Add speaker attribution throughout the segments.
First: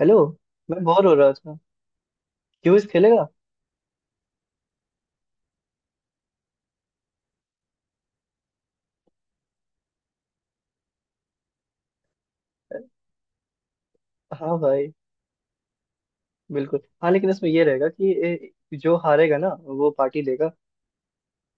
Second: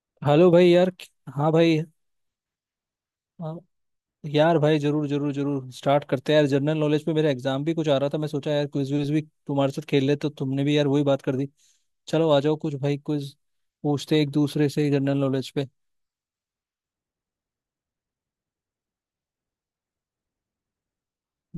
Speaker 1: Hello.
Speaker 2: Hello भाई
Speaker 1: मैं
Speaker 2: यार।
Speaker 1: बोर हो रहा
Speaker 2: हाँ
Speaker 1: था।
Speaker 2: भाई।
Speaker 1: क्यूज खेलेगा?
Speaker 2: हाँ, यार भाई जरूर जरूर जरूर स्टार्ट करते हैं यार, जनरल नॉलेज पे मेरा एग्जाम भी कुछ आ रहा था, मैं सोचा यार क्विज विज भी तुम्हारे साथ खेल ले, तो तुमने भी यार वही बात कर दी। चलो आ जाओ, कुछ भाई क्विज पूछते हैं एक
Speaker 1: हाँ
Speaker 2: दूसरे से
Speaker 1: भाई।
Speaker 2: जनरल नॉलेज पे।
Speaker 1: बिल्कुल हाँ, लेकिन इसमें ये रहेगा कि जो हारेगा ना वो पार्टी देगा।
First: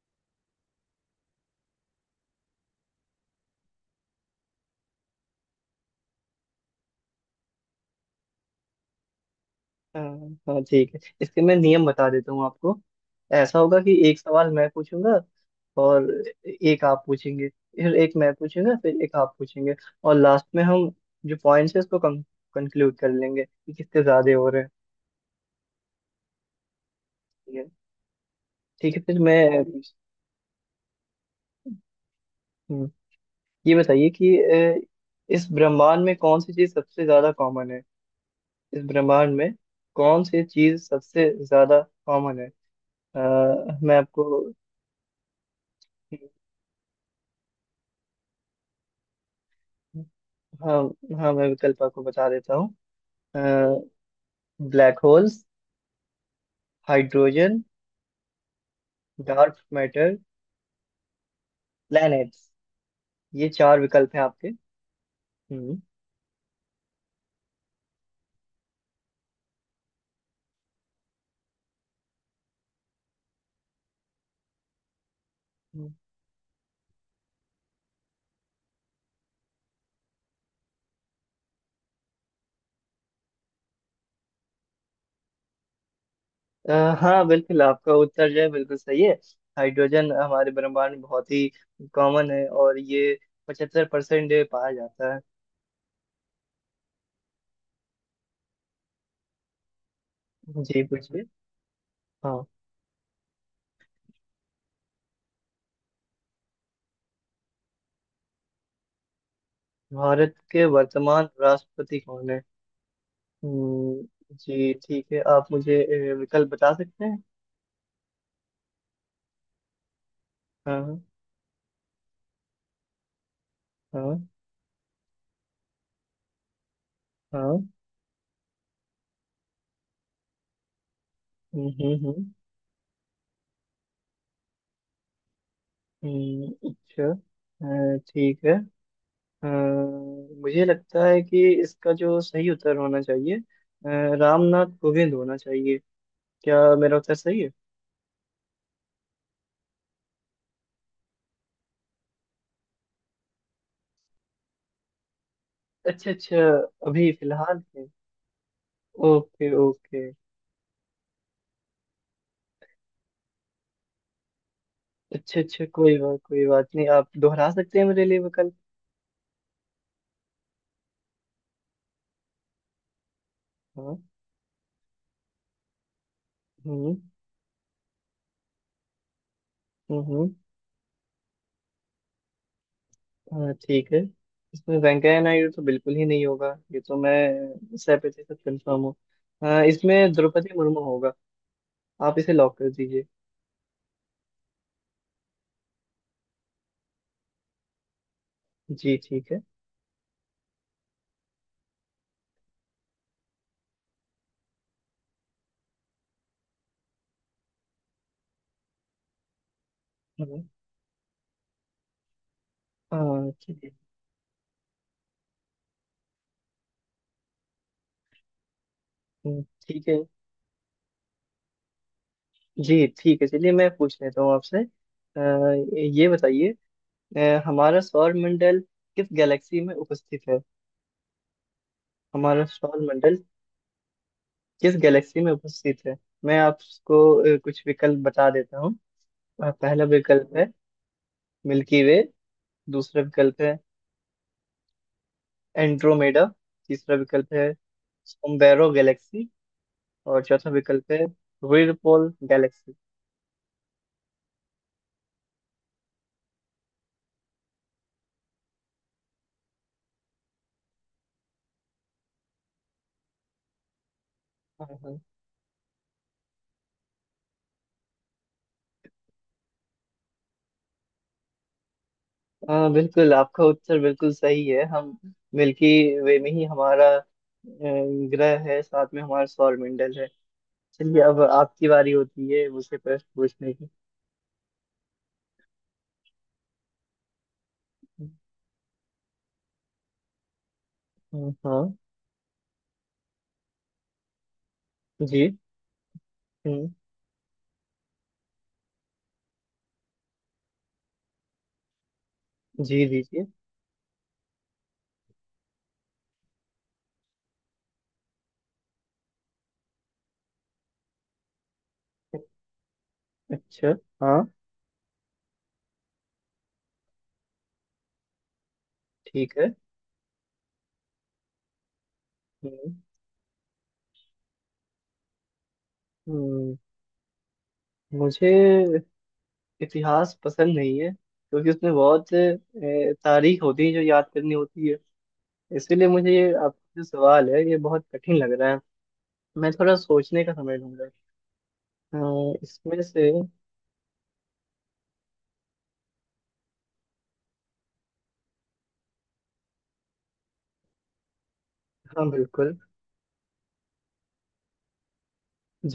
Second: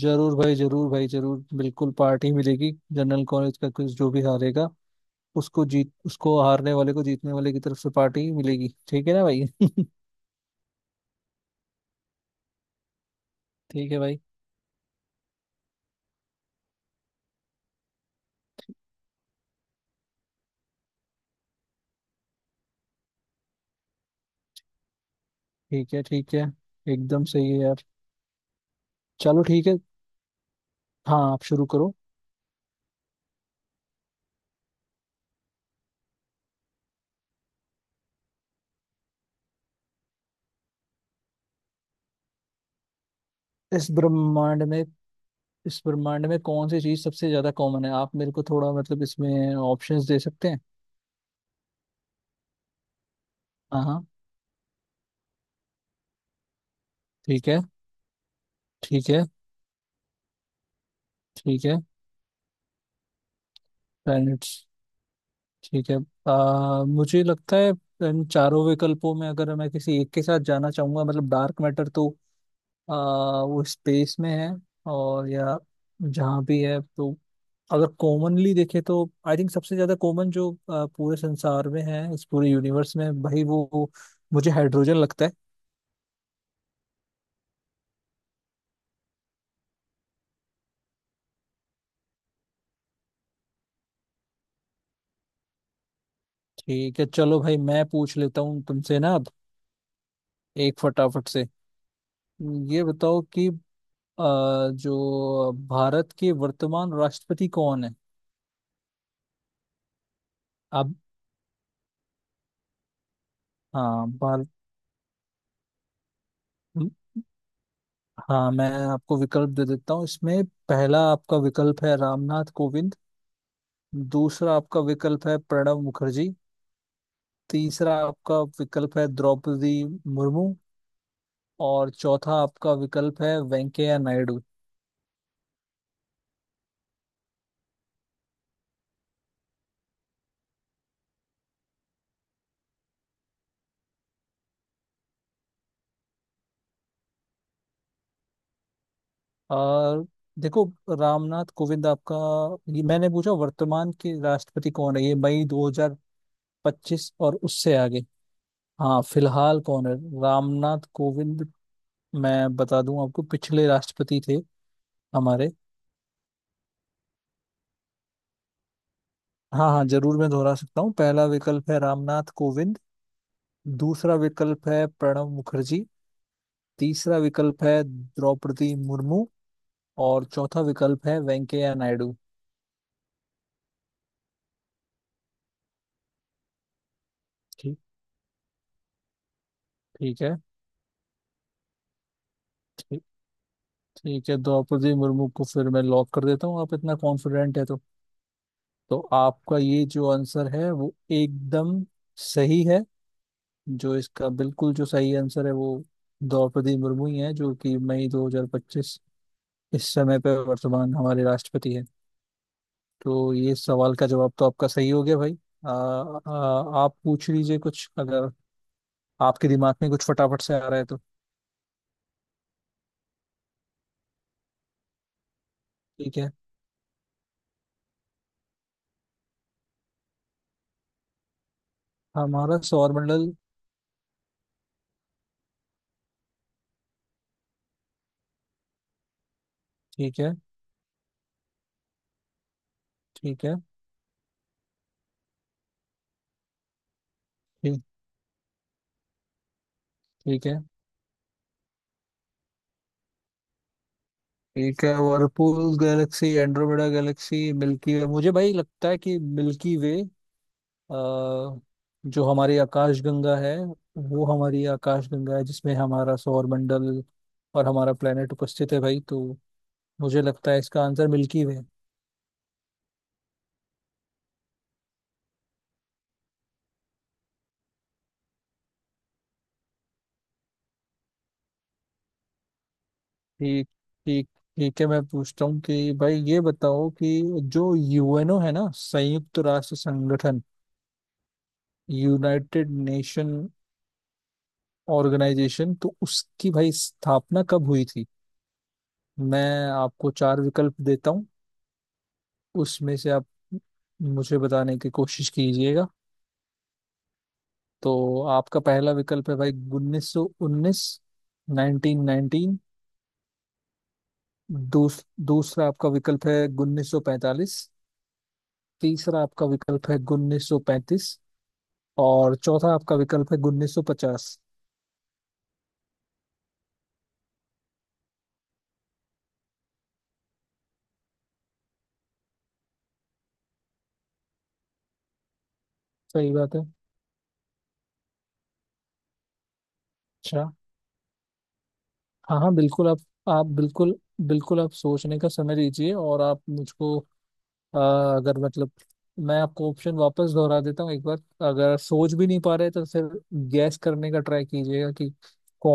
Speaker 2: जरूर भाई जरूर भाई जरूर, बिल्कुल पार्टी मिलेगी। जनरल नॉलेज का क्विज जो भी हारेगा उसको जीत, उसको हारने वाले को जीतने वाले की तरफ से पार्टी मिलेगी, ठीक है ना भाई?
Speaker 1: हाँ। हाँ, ठीक है, इसके मैं नियम बता देता हूँ आपको। ऐसा होगा कि
Speaker 2: ठीक है
Speaker 1: एक
Speaker 2: भाई।
Speaker 1: सवाल मैं पूछूंगा और एक आप पूछेंगे, फिर एक मैं पूछूंगा, फिर एक आप पूछेंगे, और लास्ट में हम जो पॉइंट्स है उसको कंक्लूड कर लेंगे कि किसके ज्यादा हो रहे हैं।
Speaker 2: ठीक है ठीक है, एकदम सही
Speaker 1: ठीक
Speaker 2: है
Speaker 1: है।
Speaker 2: यार।
Speaker 1: ठीक है, फिर
Speaker 2: चलो
Speaker 1: मैं,
Speaker 2: ठीक है। हाँ आप शुरू करो।
Speaker 1: हम्म, ये बताइए कि ए, इस ब्रह्मांड में कौन सी चीज सबसे ज्यादा कॉमन है? इस ब्रह्मांड में कौन सी चीज सबसे ज्यादा कॉमन है?
Speaker 2: इस
Speaker 1: मैं आपको,
Speaker 2: ब्रह्मांड में, इस ब्रह्मांड में कौन सी चीज सबसे ज्यादा कॉमन है? आप मेरे को थोड़ा मतलब इसमें ऑप्शंस दे सकते हैं।
Speaker 1: हाँ। हाँ, मैं विकल्प आपको बता देता हूँ।
Speaker 2: हाँ हाँ।
Speaker 1: ब्लैक होल्स,
Speaker 2: ठीक है।
Speaker 1: हाइड्रोजन,
Speaker 2: ठीक है।
Speaker 1: डार्क मैटर,
Speaker 2: ठीक है।
Speaker 1: प्लैनेट्स। ये चार विकल्प हैं आपके।
Speaker 2: प्लैनेट्स।
Speaker 1: हम्म।
Speaker 2: ठीक है। मुझे लगता है इन चारों विकल्पों में अगर मैं किसी एक के साथ जाना चाहूंगा मतलब डार्क मैटर तो आ, वो स्पेस में है, और या
Speaker 1: हम्म।
Speaker 2: जहाँ भी है तो अगर कॉमनली देखे तो आई थिंक सबसे ज्यादा कॉमन जो पूरे संसार में है, इस पूरे यूनिवर्स में भाई वो मुझे हाइड्रोजन लगता है।
Speaker 1: अ, हाँ बिल्कुल, आपका उत्तर जो है बिल्कुल सही है। हाइड्रोजन हमारे ब्रह्मांड में बहुत ही कॉमन है, और ये पचहत्तर परसेंट पाया जाता है।
Speaker 2: ठीक है चलो भाई, मैं पूछ लेता हूँ तुमसे ना अब, एक
Speaker 1: जी पूछिए।
Speaker 2: फटाफट से।
Speaker 1: हाँ।
Speaker 2: ये बताओ कि जो भारत के वर्तमान राष्ट्रपति कौन है?
Speaker 1: भारत के
Speaker 2: अब
Speaker 1: वर्तमान राष्ट्रपति कौन है?
Speaker 2: हाँ भारत।
Speaker 1: जी ठीक है। आप मुझे विकल्प बता सकते हैं?
Speaker 2: हाँ मैं आपको विकल्प दे देता हूँ इसमें।
Speaker 1: हाँ।
Speaker 2: पहला आपका विकल्प है रामनाथ कोविंद।
Speaker 1: हाँ।
Speaker 2: दूसरा आपका विकल्प है प्रणब मुखर्जी।
Speaker 1: हाँ।
Speaker 2: तीसरा आपका विकल्प है द्रौपदी मुर्मू।
Speaker 1: हम्म,
Speaker 2: और
Speaker 1: हम्म, हम्म।
Speaker 2: चौथा आपका विकल्प है वेंकैया नायडू।
Speaker 1: अच्छा। ठीक है। अ, मुझे लगता है कि इसका जो सही उत्तर होना चाहिए रामनाथ कोविंद होना चाहिए। क्या मेरा उत्तर सही है?
Speaker 2: और देखो, रामनाथ कोविंद आपका, ये मैंने पूछा वर्तमान के राष्ट्रपति कौन है, ये मई
Speaker 1: अच्छा अच्छा। अभी
Speaker 2: 2025। और
Speaker 1: फिलहाल
Speaker 2: उससे
Speaker 1: है?
Speaker 2: आगे, हाँ,
Speaker 1: ओके
Speaker 2: फिलहाल कौन है?
Speaker 1: ओके।
Speaker 2: रामनाथ कोविंद मैं बता दूं आपको, पिछले राष्ट्रपति थे
Speaker 1: अच्छा
Speaker 2: हमारे।
Speaker 1: अच्छा, कोई बात नहीं। आप दोहरा सकते हैं मेरे लिए विकल्प।
Speaker 2: हाँ हाँ जरूर, मैं दोहरा सकता हूँ। पहला विकल्प है रामनाथ कोविंद।
Speaker 1: हाँ।
Speaker 2: दूसरा विकल्प है प्रणब मुखर्जी।
Speaker 1: हम्म,
Speaker 2: तीसरा विकल्प है द्रौपदी मुर्मू।
Speaker 1: हम्म,
Speaker 2: और चौथा विकल्प है वेंकैया नायडू।
Speaker 1: हाँ ठीक है। इसमें वेंकैया नायडू तो बिल्कुल ही नहीं होगा, ये तो मैं
Speaker 2: ठीक।
Speaker 1: सौ प्रतिशत कंफर्म हूँ। हाँ, इसमें
Speaker 2: ठीक है।
Speaker 1: द्रौपदी मुर्मू होगा। आप इसे लॉक कर दीजिए।
Speaker 2: ठीक है, द्रौपदी मुर्मू को फिर मैं लॉक कर देता हूँ, आप इतना कॉन्फिडेंट है तो।
Speaker 1: जी
Speaker 2: तो
Speaker 1: ठीक है।
Speaker 2: आपका ये जो आंसर है वो एकदम सही है। जो इसका बिल्कुल जो सही आंसर है वो द्रौपदी मुर्मू ही है, जो कि मई 2025 इस समय पर
Speaker 1: हम्म।
Speaker 2: वर्तमान हमारे राष्ट्रपति है।
Speaker 1: हाँ
Speaker 2: तो ये
Speaker 1: ठीक है।
Speaker 2: सवाल का जवाब तो आपका सही हो गया भाई। आ, आ, आप पूछ लीजिए कुछ, अगर
Speaker 1: हम्म,
Speaker 2: आपके दिमाग
Speaker 1: ठीक
Speaker 2: में
Speaker 1: है।
Speaker 2: कुछ फटाफट से आ रहा है तो।
Speaker 1: जी ठीक है, चलिए मैं पूछ लेता हूँ आपसे। अ, ये
Speaker 2: ठीक है।
Speaker 1: बताइए, हमारा सौर मंडल किस गैलेक्सी में उपस्थित है? हमारा
Speaker 2: हमारा
Speaker 1: सौर मंडल
Speaker 2: सौरमंडल।
Speaker 1: किस गैलेक्सी में उपस्थित है? मैं आपको कुछ विकल्प बता देता हूँ। पहला
Speaker 2: ठीक है।
Speaker 1: विकल्प है मिल्की वे। दूसरा विकल्प
Speaker 2: ठीक
Speaker 1: है
Speaker 2: है।
Speaker 1: एंड्रोमेडा। तीसरा विकल्प है
Speaker 2: ठीक।
Speaker 1: सोमबेरो गैलेक्सी। और
Speaker 2: ठीक
Speaker 1: चौथा
Speaker 2: है।
Speaker 1: विकल्प है व्हर्लपूल गैलेक्सी।
Speaker 2: ठीक है, whirlpool galaxy, Andromeda galaxy, Milky Way. मुझे भाई लगता है कि मिल्की वे, अ, जो हमारी आकाशगंगा है, वो हमारी
Speaker 1: हाँ। हाँ।
Speaker 2: आकाशगंगा है जिसमें हमारा सौर मंडल और हमारा प्लेनेट उपस्थित है भाई, तो मुझे लगता है इसका आंसर मिल्की वे।
Speaker 1: हाँ, बिल्कुल, आपका उत्तर बिल्कुल सही है। हम मिल्की वे में ही हमारा ग्रह है, साथ में हमारा सौरमंडल है। चलिए, अब आपकी बारी होती है मुझसे प्रश्न पूछने
Speaker 2: ठीक।
Speaker 1: की।
Speaker 2: ठीक। ठीक है, मैं पूछता हूँ कि भाई ये बताओ कि जो यूएनओ है ना, संयुक्त राष्ट्र संगठन,
Speaker 1: हाँ।
Speaker 2: यूनाइटेड नेशन
Speaker 1: जी।
Speaker 2: ऑर्गेनाइजेशन, तो उसकी
Speaker 1: हम्म,
Speaker 2: भाई स्थापना कब हुई थी? मैं आपको चार विकल्प देता हूँ,
Speaker 1: जी
Speaker 2: उसमें से
Speaker 1: दीजिए।
Speaker 2: आप मुझे बताने की कोशिश कीजिएगा। तो आपका पहला विकल्प है भाई 1919, 1919।
Speaker 1: अच्छा। हाँ
Speaker 2: दूस, दूसरा आपका विकल्प है 1945। तीसरा
Speaker 1: ठीक
Speaker 2: आपका
Speaker 1: है।
Speaker 2: विकल्प है 1935। और चौथा
Speaker 1: हम्म,
Speaker 2: आपका विकल्प है 1950।
Speaker 1: हम्म, मुझे इतिहास पसंद नहीं है, क्योंकि उसमें बहुत तारीख होती है जो याद करनी होती है। इसीलिए मुझे
Speaker 2: सही
Speaker 1: ये
Speaker 2: बात है।
Speaker 1: आपका जो सवाल है ये बहुत कठिन लग रहा है। मैं थोड़ा सोचने का
Speaker 2: अच्छा।
Speaker 1: समय लूंगा।
Speaker 2: हाँ हाँ
Speaker 1: इसमें
Speaker 2: बिल्कुल आप
Speaker 1: से,
Speaker 2: आप बिल्कुल बिल्कुल आप सोचने का समय दीजिए और आप मुझको, अ, अगर मतलब, मैं आपको ऑप्शन वापस दोहरा देता हूँ एक बार, अगर
Speaker 1: हाँ
Speaker 2: सोच भी नहीं पा
Speaker 1: बिल्कुल।
Speaker 2: रहे तो फिर गैस करने का ट्राई कीजिएगा कि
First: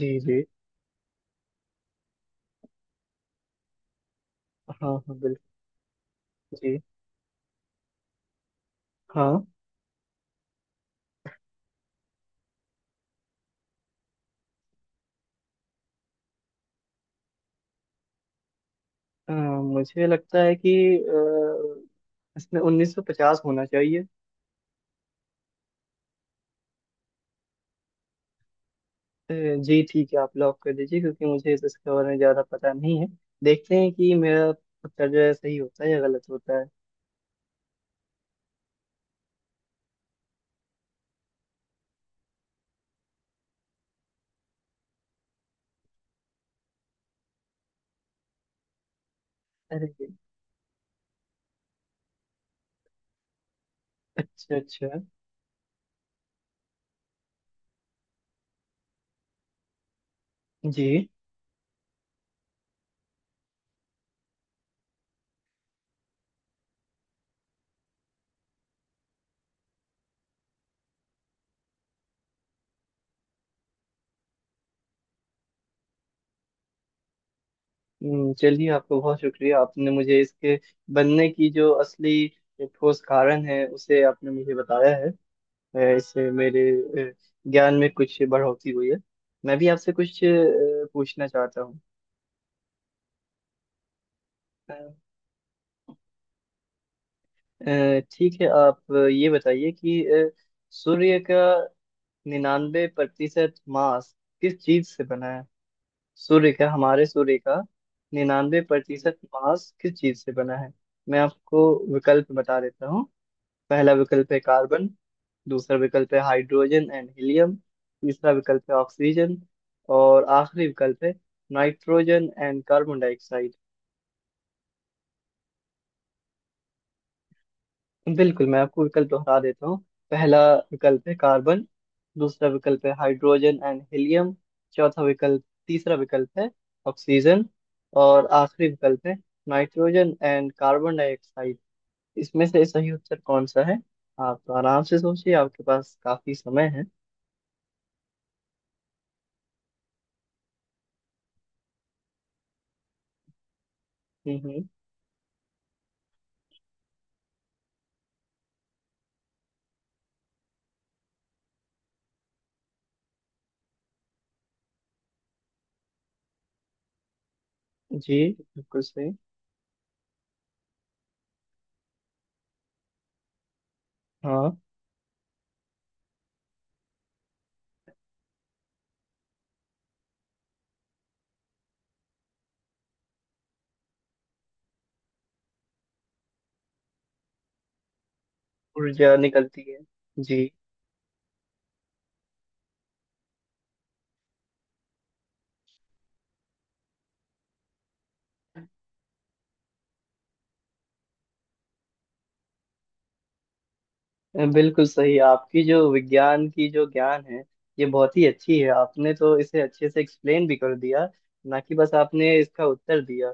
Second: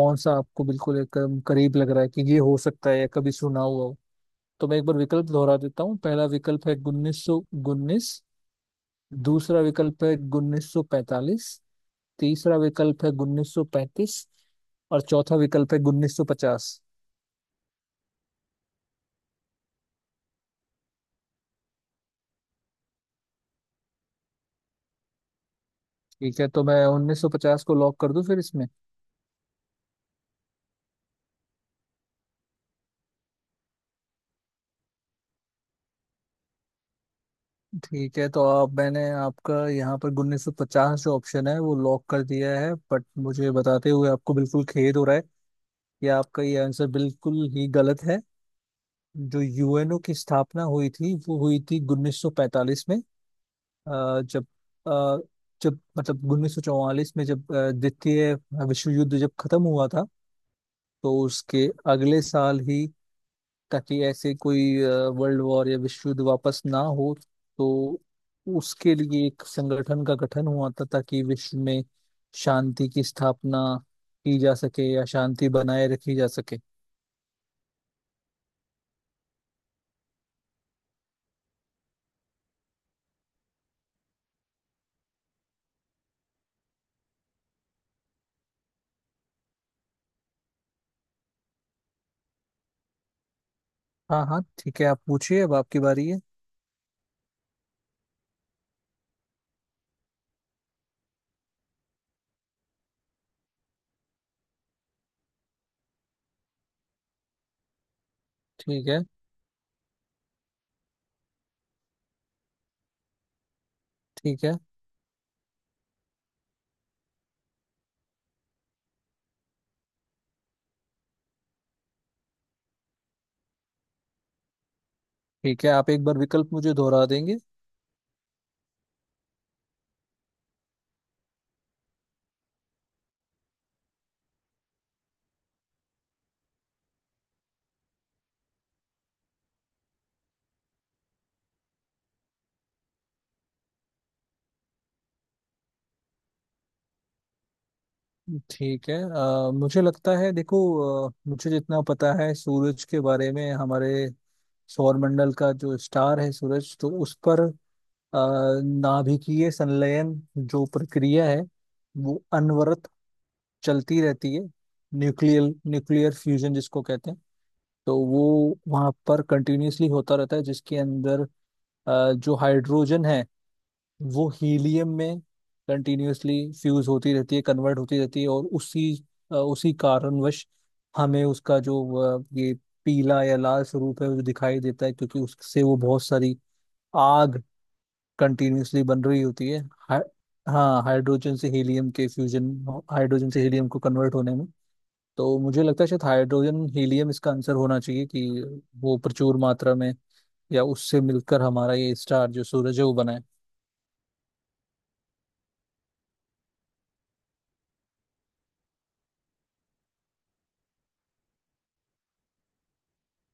Speaker 1: जी
Speaker 2: सा
Speaker 1: जी।
Speaker 2: आपको बिल्कुल एकदम करीब लग रहा है कि ये हो सकता है या कभी सुना हुआ हो। तो मैं एक
Speaker 1: हाँ
Speaker 2: बार
Speaker 1: हाँ
Speaker 2: विकल्प
Speaker 1: बिल्कुल।
Speaker 2: दोहरा देता हूँ। पहला विकल्प है
Speaker 1: जी।
Speaker 2: 1919।
Speaker 1: हाँ।
Speaker 2: दूसरा विकल्प है 1945। तीसरा विकल्प है 1935। और चौथा विकल्प है 1950।
Speaker 1: मुझे लगता है कि इसमें 1950 होना चाहिए।
Speaker 2: ठीक है, तो मैं 1950 को लॉक कर दूं फिर इसमें।
Speaker 1: अ, जी ठीक है, आप लॉक कर दीजिए, क्योंकि मुझे इस इसके बारे में ज़्यादा पता नहीं है। देखते हैं कि मेरा उत्तर जो है सही होता है या गलत होता है।
Speaker 2: ठीक है, तो आप, मैंने आपका यहाँ पर 1950 जो ऑप्शन है वो लॉक कर दिया है, बट मुझे बताते हुए आपको बिल्कुल खेद हो रहा है कि आपका ये आंसर बिल्कुल ही गलत है। जो
Speaker 1: अरे।
Speaker 2: यूएनओ की स्थापना हुई थी वो हुई थी 1945 में। अ, जब
Speaker 1: अच्छा अच्छा।
Speaker 2: अ, जब मतलब 1944 में जब द्वितीय विश्व युद्ध जब खत्म हुआ था,
Speaker 1: जी।
Speaker 2: तो उसके अगले साल ही, ताकि ऐसे कोई वर्ल्ड वॉर या विश्व युद्ध वापस ना हो, तो उसके लिए एक संगठन का गठन हुआ था ताकि विश्व में शांति की स्थापना की जा सके या शांति बनाए रखी जा सके।
Speaker 1: चलिए, आपका बहुत शुक्रिया। आपने मुझे इसके बनने की जो असली ठोस कारण है उसे आपने मुझे बताया है। इससे मेरे अ, ज्ञान में कुछ बढ़ोतरी हुई है। मैं भी आपसे कुछ पूछना चाहता हूँ।
Speaker 2: हाँ हाँ
Speaker 1: अ,
Speaker 2: ठीक है, आप पूछिए, अब आपकी बारी है।
Speaker 1: ठीक है, आप ये बताइए कि सूर्य का निन्यानवे प्रतिशत मास किस चीज से बना है? सूर्य का हमारे सूर्य का निन्यानवे
Speaker 2: ठीक है।
Speaker 1: प्रतिशत मास किस चीज से बना है? मैं आपको विकल्प बता देता हूँ। पहला विकल्प है
Speaker 2: ठीक है।
Speaker 1: कार्बन। दूसरा विकल्प है हाइड्रोजन एंड हीलियम। तीसरा विकल्प है ऑक्सीजन। और आखिरी विकल्प है नाइट्रोजन एंड कार्बन डाइऑक्साइड।
Speaker 2: ठीक है, आप एक बार विकल्प मुझे दोहरा देंगे?
Speaker 1: बिल्कुल, मैं आपको विकल्प दोहरा देता हूँ। पहला विकल्प है कार्बन। दूसरा विकल्प है हाइड्रोजन एंड हीलियम। चौथा विकल्प तीसरा विकल्प है ऑक्सीजन। और आखिरी विकल्प है नाइट्रोजन एंड कार्बन डाइऑक्साइड। इसमें से सही उत्तर कौन सा है? आप तो आराम से सोचिए, आपके पास काफी समय है।
Speaker 2: ठीक है, मुझे लगता है देखो, मुझे जितना पता है सूरज के बारे में, हमारे
Speaker 1: हम्म,
Speaker 2: सौरमंडल का जो स्टार है सूरज, तो उस पर अ, नाभिकीय संलयन जो प्रक्रिया है, वो अनवरत चलती रहती है। न्यूक्लियर न्यूक्लियर फ्यूजन जिसको कहते हैं, तो
Speaker 1: जी,
Speaker 2: वो
Speaker 1: बिल्कुल
Speaker 2: वहाँ
Speaker 1: सही।
Speaker 2: पर कंटिन्यूसली होता रहता है जिसके अंदर जो हाइड्रोजन है वो
Speaker 1: हाँ,
Speaker 2: हीलियम में कंटिन्यूसली फ्यूज होती रहती है, कन्वर्ट होती रहती है, और उसी उसी कारणवश हमें उसका जो ये पीला या लाल स्वरूप है वो दिखाई देता है, क्योंकि उससे वो बहुत सारी आग कंटिन्यूअसली बन
Speaker 1: ऊर्जा
Speaker 2: रही होती है।
Speaker 1: निकलती है।
Speaker 2: हा,
Speaker 1: जी,
Speaker 2: हाँ, हाइड्रोजन से हीलियम के फ्यूजन, हाइड्रोजन से हीलियम को कन्वर्ट होने में, तो मुझे लगता है शायद हाइड्रोजन हीलियम इसका आंसर होना चाहिए कि वो प्रचुर मात्रा में या उससे मिलकर हमारा ये स्टार जो सूरज है वो बना है।
Speaker 1: बिल्कुल सही। आपकी जो विज्ञान की जो ज्ञान है ये बहुत ही अच्छी है। आपने तो इसे अच्छे से एक्सप्लेन भी कर दिया, ना कि बस आपने इसका उत्तर दिया।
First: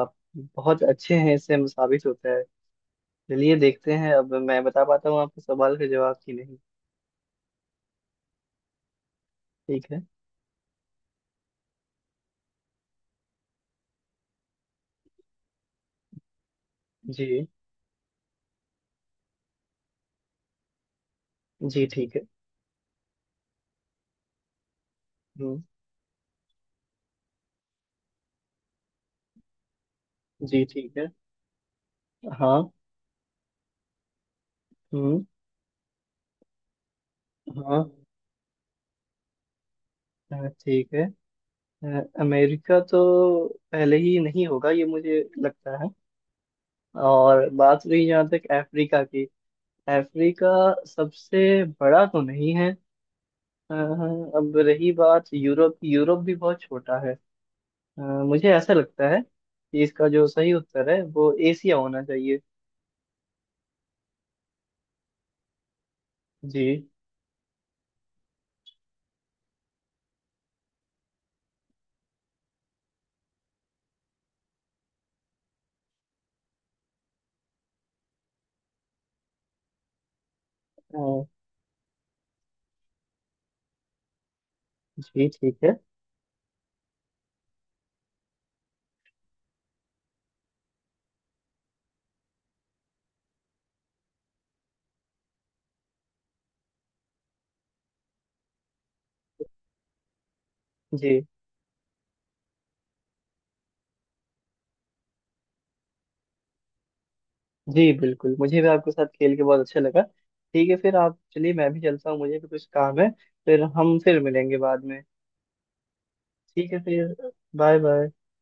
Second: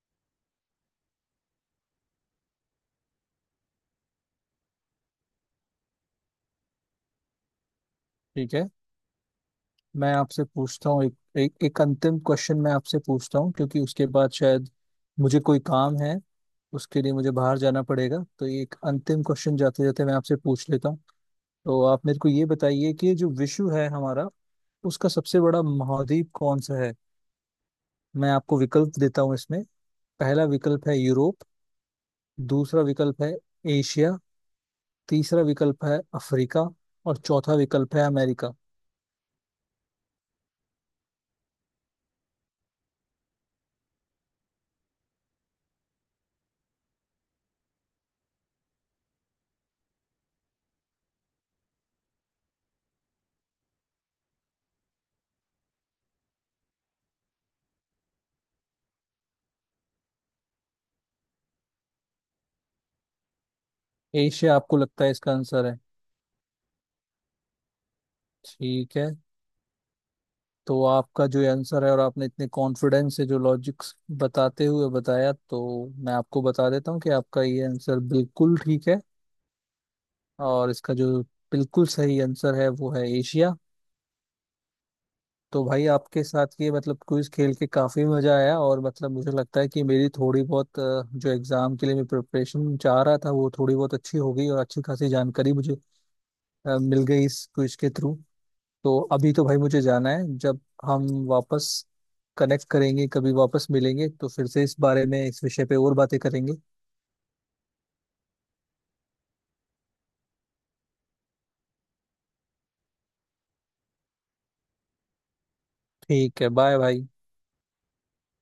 Speaker 1: आप बहुत अच्छे हैं, इससे साबित होता है। चलिए, देखते हैं अब मैं बता पाता हूँ आपके सवाल का जवाब कि नहीं।
Speaker 2: ठीक है।
Speaker 1: ठीक है।
Speaker 2: मैं आपसे पूछता हूँ एक, एक एक अंतिम क्वेश्चन मैं आपसे पूछता हूँ, क्योंकि उसके बाद शायद मुझे कोई काम है, उसके लिए मुझे
Speaker 1: जी
Speaker 2: बाहर जाना पड़ेगा, तो ये एक अंतिम क्वेश्चन जाते जाते मैं आपसे पूछ लेता हूँ। तो
Speaker 1: जी
Speaker 2: आप
Speaker 1: ठीक
Speaker 2: मेरे
Speaker 1: है।
Speaker 2: को ये बताइए कि जो विश्व है हमारा, उसका सबसे बड़ा
Speaker 1: हम्म।
Speaker 2: महाद्वीप कौन सा है? मैं आपको विकल्प देता हूँ इसमें। पहला
Speaker 1: जी
Speaker 2: विकल्प
Speaker 1: ठीक
Speaker 2: है
Speaker 1: है।
Speaker 2: यूरोप।
Speaker 1: हाँ।
Speaker 2: दूसरा विकल्प है एशिया।
Speaker 1: हम्म।
Speaker 2: तीसरा विकल्प है अफ्रीका। और चौथा
Speaker 1: हाँ।
Speaker 2: विकल्प है अमेरिका।
Speaker 1: हाँ, ठीक है। अमेरिका तो पहले ही नहीं होगा, ये मुझे लगता है। और बात रही जहाँ तक अफ्रीका की, अफ्रीका सबसे बड़ा तो नहीं है। अब रही बात यूरोप की, यूरोप भी बहुत छोटा है। मुझे ऐसा लगता है कि इसका जो सही उत्तर है वो एशिया होना चाहिए।
Speaker 2: एशिया आपको लगता है इसका आंसर है?
Speaker 1: जी।
Speaker 2: ठीक है, तो आपका जो ये आंसर है, और आपने इतने कॉन्फिडेंस से जो लॉजिक्स बताते हुए बताया, तो मैं आपको बता देता हूँ कि आपका ये आंसर बिल्कुल ठीक है। और इसका
Speaker 1: अ,
Speaker 2: जो बिल्कुल सही आंसर है वो है एशिया।
Speaker 1: जी ठीक
Speaker 2: तो
Speaker 1: है।
Speaker 2: भाई आपके साथ ये मतलब क्विज खेल के काफी मजा आया, और मतलब मुझे लगता है कि मेरी थोड़ी बहुत जो एग्जाम के लिए मैं प्रिपरेशन चाह रहा था वो थोड़ी बहुत अच्छी हो गई, और अच्छी खासी जानकारी मुझे मिल गई इस क्विज के थ्रू। तो अभी तो भाई मुझे जाना है, जब हम
Speaker 1: जी
Speaker 2: वापस कनेक्ट करेंगे कभी, वापस मिलेंगे तो फिर से इस बारे में, इस विषय पे और बातें करेंगे।
Speaker 1: जी बिल्कुल, मुझे भी आपके साथ खेल के बहुत अच्छा लगा। ठीक है, फिर आप चलिए, मैं भी चलता हूँ, मुझे भी कुछ काम है। फिर हम फिर मिलेंगे बाद में।
Speaker 2: ठीक है,
Speaker 1: ठीक
Speaker 2: बाय
Speaker 1: है
Speaker 2: भाई।
Speaker 1: फिर। Bye bye.